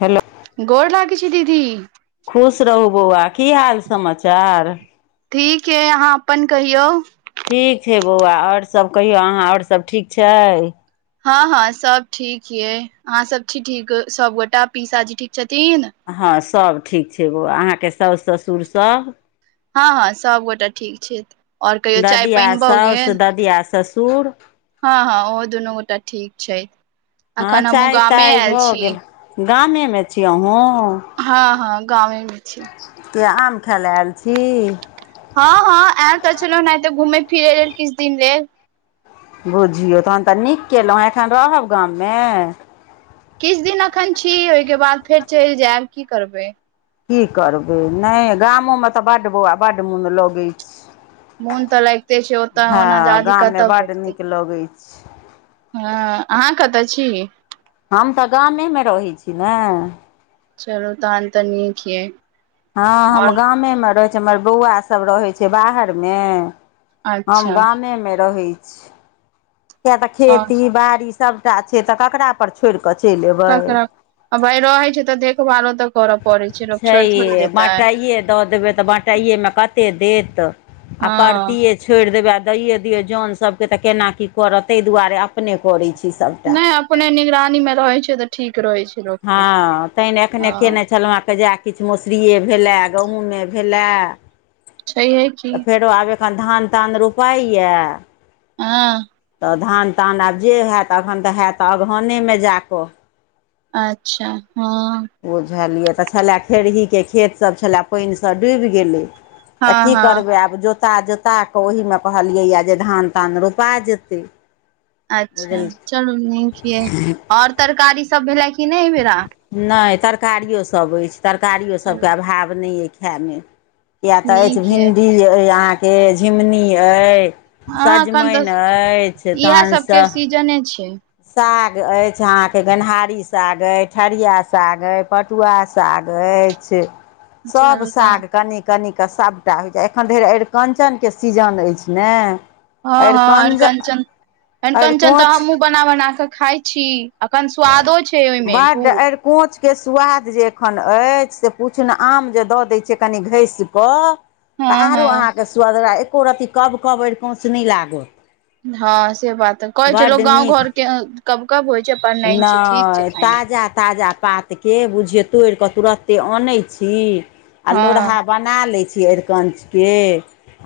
Hello. गोर लागि छि दीदी। खुश रहू बौआ कि हाल समाचार ठीक हैं अहाँ अपन कहियौ ठीक छै बौआ और सभ कहियौ अहाँ और सभ ठीक छै ह सभ ठीक ये अहाँ सभ छी ठीक सभगोटा पीसाजी ठीक छथिन ह सभ ठीक छै बौआ अहाँकेँ सौस ससुर‌ सभ ह सभगोटा ठीक छैथ ददिय सौउस ददिया ससुर ह उहो दुनू गोटा ठीक छै हैं अखन हमहुँ चाय गामे ताय आयल भऽ छी गेल गामे मे छी अहुँ ह गाम मे छी तो य आम खायलै आइल छी ह आएल तऽ चलो नेते घूमे फिरे लेल किछ दिन लेल बुझियौ तहन तऽ नीक केलौ एखन रहब गाम मे किछ दिन अखन छी ओहिके बाद फेर चलि जायब की करबै की करबै नहि गामोमे तऽ बड्ड बौआ बड्ड मुन लगैछै मोन तऽ लागिते छै ह ओतऽ ओना जादी गांममे कतऽ बड्ड निकल लगैछै हॅं अहाँ कतऽ छी? हम तऽ गामेमे रहै छी न चलु तहन तऽ नीक हय हँ हम गामेमे रहै छियै हमर बौआ सब रहै छै बाहरमे हम अच्छा गामेमे रहै छी, कियाकि तऽ और खेती बाड़ी सबटा छै तऽ ककरा पर छोरि कऽ चलि एबै। ककरा आ भाय रहै छै तऽ देखभालो तऽ करऽ पड़ै छै। लोक छोड़ि थोड़ी छैहे देतै बटाइए दऽ देबै तऽ ब बटाइये मे कते देत आ हँ परतीये छोड़ि देबै आ दैए दियौ जन सबके तऽ केना की करत ताहि दुआरे अपने करै छी सबटा नहि अपने निगरानी मे रहै छै तऽ ठीक रहै छै। लोकके हँ तैं ने अखने हँ कयने छलहुँ हेँ आ फेर किछु मसुरिए भेलए गहुमे भेलए छैहे कि तऽ फेरो आब एखन धान तान रोपाइए हँ तऽ धान तान आब जे ह‌एत अखन तऽ ह‌एत अगहनेमे जा कऽ अच्छा हँ बुझलियै तऽ छलय खेरहीके खेतसभ छलय पानिसँ डुबि गेलै। तऽ हँ की हँ करबै आब जोता- जोता कऽ ओहीमे कहलियैए जे धान तान रोपा जेतै। अच्छा बुझल चलू नीक ये आओर तरकारी सब भेलै कि नहि ऐ बेरा नै तरकारियोसभ अछि चलू तरकारियोसभके अभाव नै ऐ खायमे किया तऽ अछि नीक यै भिंडी अइ अहाँके झिङ्गुनी अइ हँ एखन सजमनि अछि तहनसँ जनै छियै साग अछि अहाँके गेन्हारी साग अछि ठरिया साग अछि पट पटुआ साग अछि सब चलू तहन साग कनी कनिक सबटा होइ छै, एखन धरि अरिकञ्चनके सीजन अछि न हँ हँ अरिकंचन अरिकंचन तऽ अरिकोञ्च हमहुँ बना -बना कऽ खाइ छी अखन स्वादो छै ओहिमे बड खूब अरि कोँचके सुआद जे एखन अछि से पुछू नहि आम जे दऽ दै छियै कनि घसि कऽ तऽ हँ आरो हँ अहाँके सुवदगर एको रत्ती कब- कब अरिकोंच नहि लागत। हँ से बात त छै कहै छै लोक बड्ड गाँव घर के कब कब होय छै पर नहि छै ठीक छै नय खायमे ताजा ताजा पात त के बुझियौ तोड़िकऽ तुरते अनै छी आ लोरहा हँ बना लै छी अरिकंच के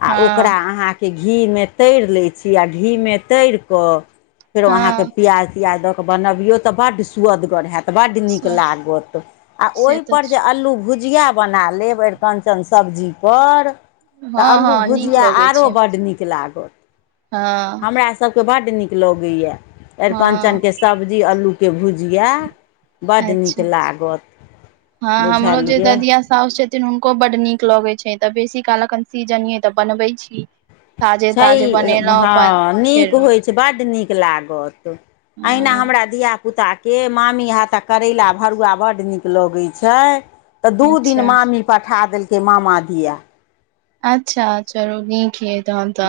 आ ओकरा हँ अहाॅं के घी मे तैर लै छी आ घी मे तैर कऽ फेरो अहाँके हँ प्याज- तिआज दऽ कऽ बनबियौ तऽ बड्ड सुअदगर हेएत तऽ बड्ड नीक लागत आ से ओहि पर तऽ जे अल्लू भुजिया बना लेब अरिकंचन सब्जी पर तऽ हँ अल्लू हँ नीक भुजिया आरो बड्ड नीक लागत ह हमरा सभके बड्ड नीक लगैये अरिकंचन हँ के सब्जी आलू के भुजिया बड़ नीक अच्छा लागत बुझलियै। सासु छथिन हुनको बड़ नीक लगै छै तऽ बेसी काल अखन सीजन ऐ तऽ बनबै छी। ताजे ताजे छय बनेलहुँ ह अपन नीक खेलहुँ होय ब न [unintelligible] हम। ह पुताके मामी ह तऽ करैला भरुआ बड्ड नीक लगैत छै। त दू दिन अच्छा मामी पठा देलकै मामा दिया अच्छा, अच्छा चलु नीक ऐछ।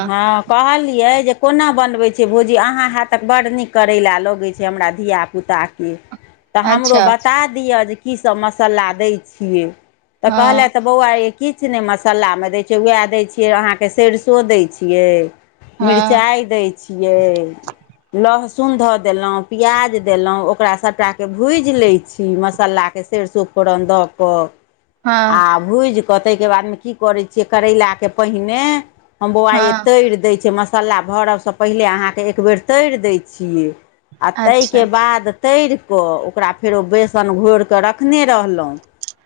ह कहलियै जे कोना बनबै छिय भौजी अहाँ है तक बड़ नीक करै लए लगैत छै हमरा धिय पुताके। तऽ हमरो अच्छा बात दिए कि सभ मस्ला दिया छै तऽ कहल। हँ बौआ ई किछु नहि मसालामे दैत छै उएह दैत छियै अहाँकेँ सरिसो दैत छियै। हँ मिर्चाइ दै छिय लहसुन धऽ देलहुँ प्याज देलहु ओकरा सभटा के भुजि लैत छी मसाला के। सेर सूप दऽ आ हँ भूजि कऽ ताहिके बादमे कि करैत छियै करैलाके पहिने। हम बौआए हँ तरि दैत छै मसाला भरबसँ पहिले अहाँकेँ एकबर तरि दैत छियै। आ अच्छा ताहिके बाद तरि क ओकरा फेरो ओ बेसन घोरि कऽ रखने रहलहुँ।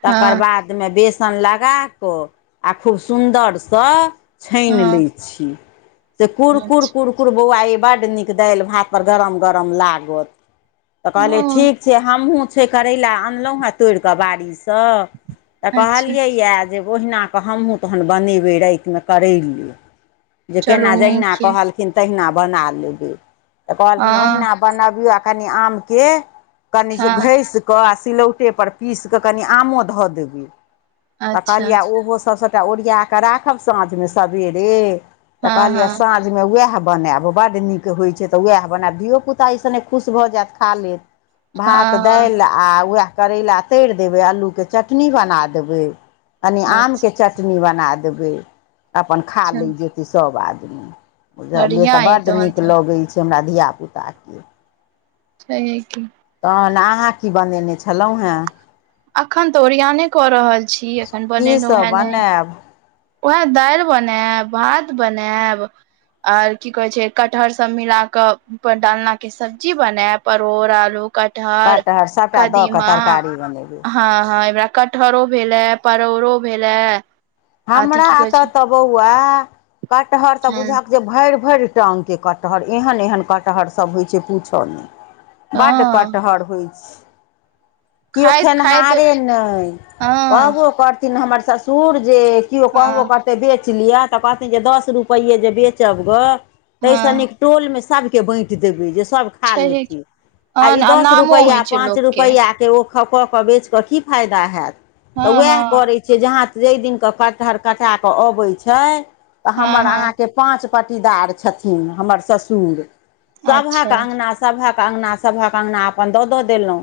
तकर हँ बादमे बेसन लगा क आ खूब सुन्दरसँ। छानि लै हँ छी तऽ कुर कुर। अच्छा कुकुर बौआ ई बड़ नीक दि भात पर गरम गरम लागत तऽ कहलिय हँ ठीक। से हमहुँ छै करैला अनलहुँ ह तोड़िकऽ बाड़ीसँ तऽ अच्छा कहलियैए। जे ओहिना कऽ हमहूँ तहन बनेबै रातिमे करै ल जे चलू केना जहिना नीक यै कहलऽ कहखिन तहिना बना लेबे तऽ कहलखिन हँ ओहिना बनबियौ आ कनि आम के। कनि जे हँ घसि क आ सिलौटेपर पीसि कऽ कनि आमो धऽ देबै। तऽ अच्छा कहलियै ओहो सभ सभटा ओरिया कऽ राखब साझ मे सवेरे। तऽ हँ हँ कहलीया वएह बनायब बड नीक होई छै तऽ वएह बनायब धियो पुता ईसने खुश भऽ जायत खा ले। [inaudible] भात हँ दालि आ उएह करैला तरि देबै आल्लू के चटनी बना देबै। कनि हँ आम के चटनी बना देबै। अपन खा अच्छा लैत जेतै सभ आदमी बुझलियै तऽ बढ़िया यै बड़ तहन नीक तऽ लगैत छै। से हमरा धिया पुता के। छै कऽ तखन अहाँ कि बनेने छलहुँ हे एखन तऽ ओरियान कऽ रहल छी एखन बनेलहुँ कीसभ हे नहि। बनायब उएह दालि बनायब भात बनायब। आर कि कहे छै कटहर सभ मिल कऽ ऊपर डालना के सब्जी बना परोड़ आलू। कटहर सभटा दऽ कऽ कदीमा तरकारी बनेबै ह हरा। कटहरो भेलए परोरो भेलऽ हमरा तऽ तऽ बौआ कटहर तऽ हँ बुझक। जे भरि भरिटा गके कटहर एहन एहन कटहर सभ होइ छै पूछऽ नहि। बड़ हँ कटहर होई छै। केओ खाइत खाइत खेनिहारे नहि हँ कहबो करथिन हमर ससुर जे। केओ कहबो हँ करतै बेच लिअ तऽ कहथिन जे दस रुपैे जे बेचब गऽ तैसँ हँ नीक। टोल मे सबके बाईट देबै जे सब। खा छैहे की लेतै आ ई हँ दस नामो होइ रुपआ छै पाँच लोकके रुपैआ के ओ। सऽ बेच कऽ की फायदा होयत हँ तऽ वएह हँ करै छियै ज जाहि दिन। क टहरकटाके आबै चै हँ हमर आहा हँ के पाचपदरछतीन हमर ससुर। अच्छा सभक अगना सभक अङगना अपन दऽ दऽ देलहुँ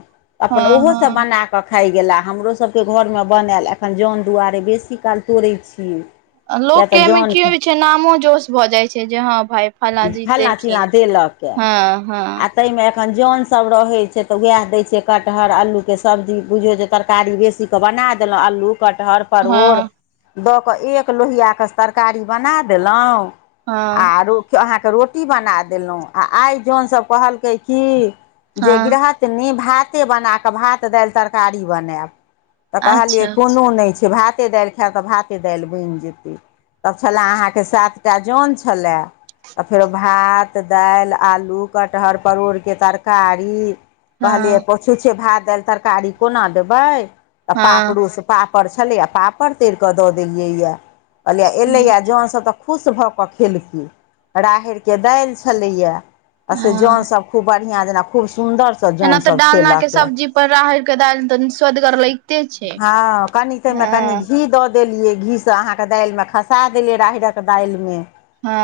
अपन हँ ओहो सब हँ बना क। क खाइ गेला हमरोसभके घरमे बनायल एखन जन दुआरे बेसी काल तोड़ै छियै। किया लोकके तऽ एहिमे जन की होइ छै नामो ज श भऽ जाइ छै जे हँ भााय फला जी देलखिन। हँ हँ। आओर ताहिमे एखन जनसब रहै छै तऽ वएह दै छियै कटहर आलूके सब्जी बुझियौ जे तरकारी बेसी। केऽ बना देलहुँ अल्लू कटहर। हँ परोड़ दऽ कऽ एक लोहिआके तरकारी बना देलहुँ। हँ आर अहाँकेँ रोटी बना देलहुँ आ आइ जनसभ कहलकै क। की जे हँ गृहथनि भाते बना कऽ भात दालि तरकारी बनायब। तऽ कहलियै अच्छा कोनो नहि छै भाते दालि खायब तऽ भाते दालि बनि जेतै। तब छलए अहाँके सात टा जन छलए। तऽ फेरो भात दालि आलू कटहर परोरके तरकारी। हँ कहलियै पोछूछे भाय दालि तरकारी कोना देबै तऽ हँ पापड़ूसँ। पापड़ छलैए पापड़ तैर कऽ दऽ देलियैया कहलियै एलैए जन सब तऽ। खुश भऽ कऽ खेलखिन राहरिके दालि छलैया से जन हँ सब। खूब बढ़िआँ जेना खूब सुन्दर। एना ते डालना के सब्जी पर राहर के दालिपर सुअदगरलैगतेछै हँ कनि तामे कनि घी दऽ दे। देलियै घीसँ अहाँके दालिमे खसा देलियै राहरिक दालिमे।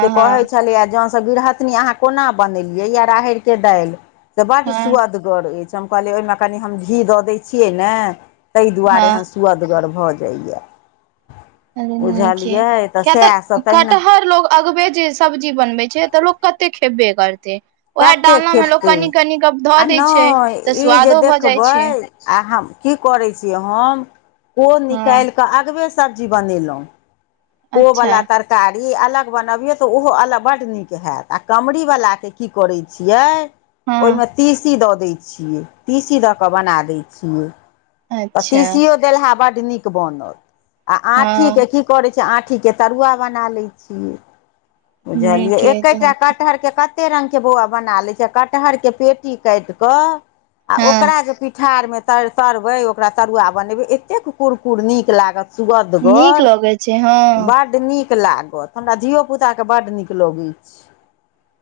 से कहै हँ छलैए जौँसँ गिरहथिन अहाँ कोना बनेलियै यए राहड़िके दालि। तऽ बड्ड हँ सुआदगर अछि हम कहलियै ओहिमे कनि हम घी दऽ दैत छियै ने। ताहि दुआरे हँ ऐहंन सुअदगर भऽ जाइए। अरे नीके बुझलियै क्य तऽ सएहसभ तहिना कटहर लोग। अगबे जे सब्जी बनबे छै तऽ लोक कते खेबे करते। उएह कते डालना मे लोकोग खेतै कनी कनीिक धऽ आ दै छै नहि तऽ ई जे स्वादो भऽ जाइ देखबै छै। आ हम की करैत छीिय हम ओ हँ निकालि कऽ अगबे सब्जी बनेलहुँ। ओ अच्छा बला तरकारी तरकारी अलग बनबियौ तऽ ओहो अलग बड नीक होैत आ कमरीवलाके की करैत छियै। हँ ओहिमे तीसी दऽ दैत छियै तीसी दऽ कऽ बना दैत छियै। तऽ अच्छा तीसियो देलहा बड नीक बनल आ आँठी हँ के की। की करै छ छी आँठीके तरुआ बना लैत छी। बुझलियै नीके एकेटा कटहरके कत। कते रंग के बौआ बना ले छै कटहर के पेटी काटि कऽ। आ हँ ओकरा जे पिठारमे तर तरबै ओकरा तरुआ एतेक कुरकुर नीक लागत। नीक सुगधगर लगै छै ब। हँ बड्ड नीक लागत हमरा धियो पुताके बड नीक लगैत यै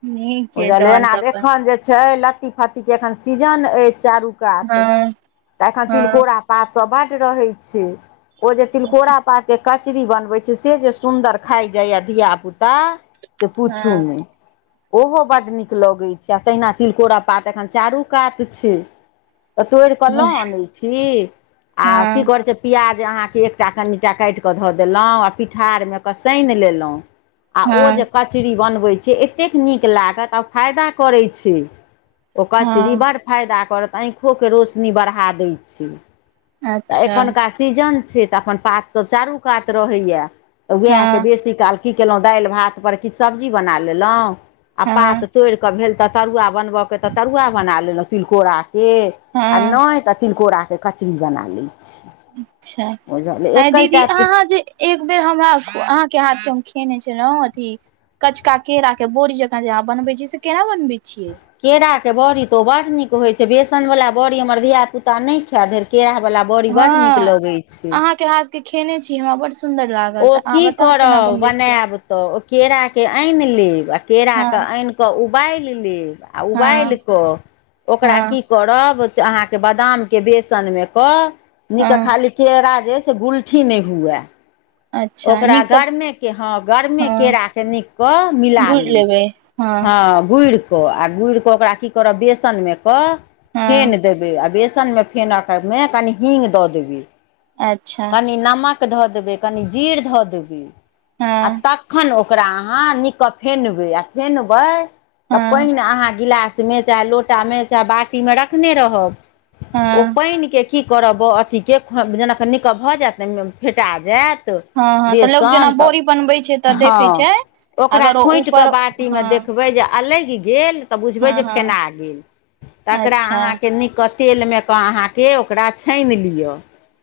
नीक यै बुझलियै तहन ने तऽ आब अपन एखन जे छै लत्ती फत्तीके एखन सीजन आय चालु कात हँ तऽ एखन हँ तिलकोरा। पात सभ बड़ रहे छै ओ जे तिलकोरा पात के। कचरी बनबै छी से जे सुन्दर खाई जाइए धियापुता। से पूछू हँ नहि। ओहो बड़ नीक लगैत छै आ तहिना तिलकोरा पात एखन चारू कात छै। तऽ तोड़ कऽ लहु आनैत छी आ कि हँ करै छै। पिआ जे अहाँकेँ एकटा कनिटा काटिक धऽ देलहुँ आओर पिठारमे कऽ सानि लेलहुँ। ओ हँ जे कचरी बनबै छै एतेक नीक लागत आ फायदा करैत छै। ओ कचरी हँ बड़ फायदा करत आँखो के रोशनी बढ़ा दै छै। तऽ अच्छा एखुनका सीजन छै त अपन पातसभ चारू कात रहैए। त उएहके हँ बेसी काल की कयलहुँ दालि भातपर किछु सब्जी बना लेलहुँ। पात हँ तोड़ि कऽ भेल तऽ तरुआ बनबयके तऽ तरुआ बना लेलहुँ तिलकोरा। से आ हँ नहि त तिलकोराके कचरी बना लै छियै। अच्छा हैं दीदी अहाँ जे। एक बेर हमरा अहाँकेँ हाथ के हम खेने छलहु अथी। कचका केरा के बोरी जकाँ जे अहाँ बनबै छियै से केना बनबै छियै। केराके बड़ी तऽ ओ बड़ नीक होइत छै। बेसनवला बड़ी हमर धियापुता नहि खायए धरि केरावला बड़ी बड़ नीक हँ लगै छै। अहाँके हाथ के खेने छी हमरा बड़ सुंन्दर लागल ओ तऽ अहाँ की बताउ केना करब बनबै छियै। बनायब तऽ ओ केराके आनि लेब आओ हँ केराके आनिक उबालि लेब आ। आ उबाल हँ कऽ ओकरा हँ कि करब अहाँकेँ बादाम के बेसन मे कऽ नै हँ खाली केरा जे है। से गुलठी नहि हुए। अच्छा ओकरा नीकसँ गरमे के ह गरमे हँ केराके नप कऽ मिला गुड़ि लिब लेबै हँ ह भुड़ आ गुड़ कऽ ओकरा कि करब बेसन मे कऽ हँ फेन देबे आ बेसन मे मे कनि हीग दऽ देबै अच्छा कनि नमक देबै कनि जीर धऽ देबी आ हँ तखन। [unintelligible] चाह हँ लोटा मे बटी मे रखने रह हँ प। कि करब अथी के जेना नीक भऽ जायत ने फेटा जायत ह ह तऽ लोकग जेना बेसन तऽ बोरी बनबै छै। तऽ देखै हँ छै। ओकरा अगर ओ खोटि कऽ ऊपर बाटी मे हँ देखबै जे अलै गेल तऽ बुझबै हँ जे हँ फेना गेल तकरा अच्छा अहाँकेँ न तेल मे अहाँ ओकरा छान लिआ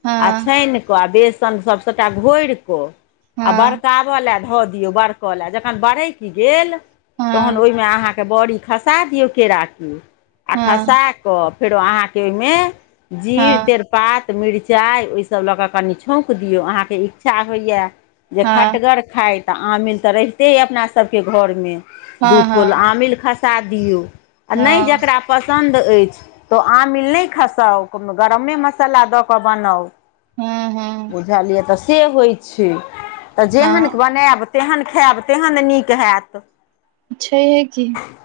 हँ छान घोर कऽ आ ब हँ [unintelligible] हा हँ के बड़ी खसा दियौ केरे आ हँ खसा कऽ फेरो अहाँकेँ ओहिमे जीर हँ तेजपात मिरचाइ ओहिसभ लऽ कऽ कनि छौक दियौ अहाँकेँ इच्छा अच्छा होइएा जे हँ खटगर खाइत तऽ आमिल तऽ रहिते आइ अपना सभके घरमे हँ दू हँ फुल आमिल खसा दियौ आ नहि हँ जकरा। पसन्द अछि। तऽ आमिल नहि खसाउ गरमे मसाला दऽ कऽ बनाउ ह ह बुझलियै तऽ से होई छै। तऽ जेहन हँ बनायब तेहन खायब तेहन नीक होत। छैहे। कि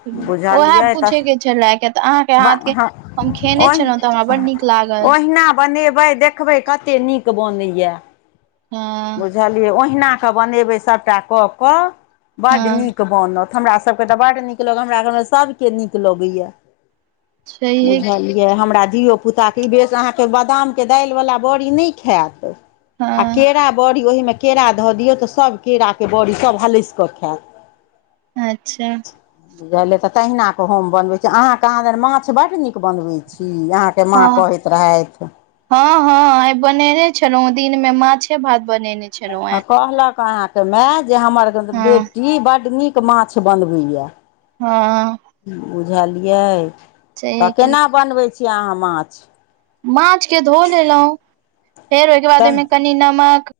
उएह बुझलियै तऽ पूछेके छै। लए कऽ तऽ अहाँकेँ हाथके हँ हम खेने ओहि छलौह तऽ हमरा बड्ड नीक लागल ओहिना बनेबै देखबै कतेक नीक बनैया ह ओहिना क बनेबै सबटा कऽ क बड हँ नीक बनत हमरा सबके तऽ बड नीक लगत। हमरा घरमे सभके नीक लगैया छैहे की बुझलिय य हमरा धियोपुताके ई बेस अहाँके बादामके दालिवला बड़ी नहि खायत। हँ आ केरा बरी ओहिमे केरा धऽ दियौ तऽ सभ केराके बरी सभ हलसि कऽ खायत। [inaudible] अच्छा बुझलियै तऽ तहिना कऽ हम बनबै छी। अहाँ कहांदन माछ बड्ड नीक बनबैत छी। अहाँके के माँ हँ कहैत रहथि। हँ हँ आय बनेने छलौ। दिन में माछे भात बनेने छलहुँ हेँ कहलक अहाँके माय जे हमर हँ बेटी बड नीक माछ बनबै या हँ बुझलियै से तऽ कि केना बनबैत छियै। अहाँ माछ माछके धो लेलौ फेर ओहिके बाद तहन ओहिमे कनि नमक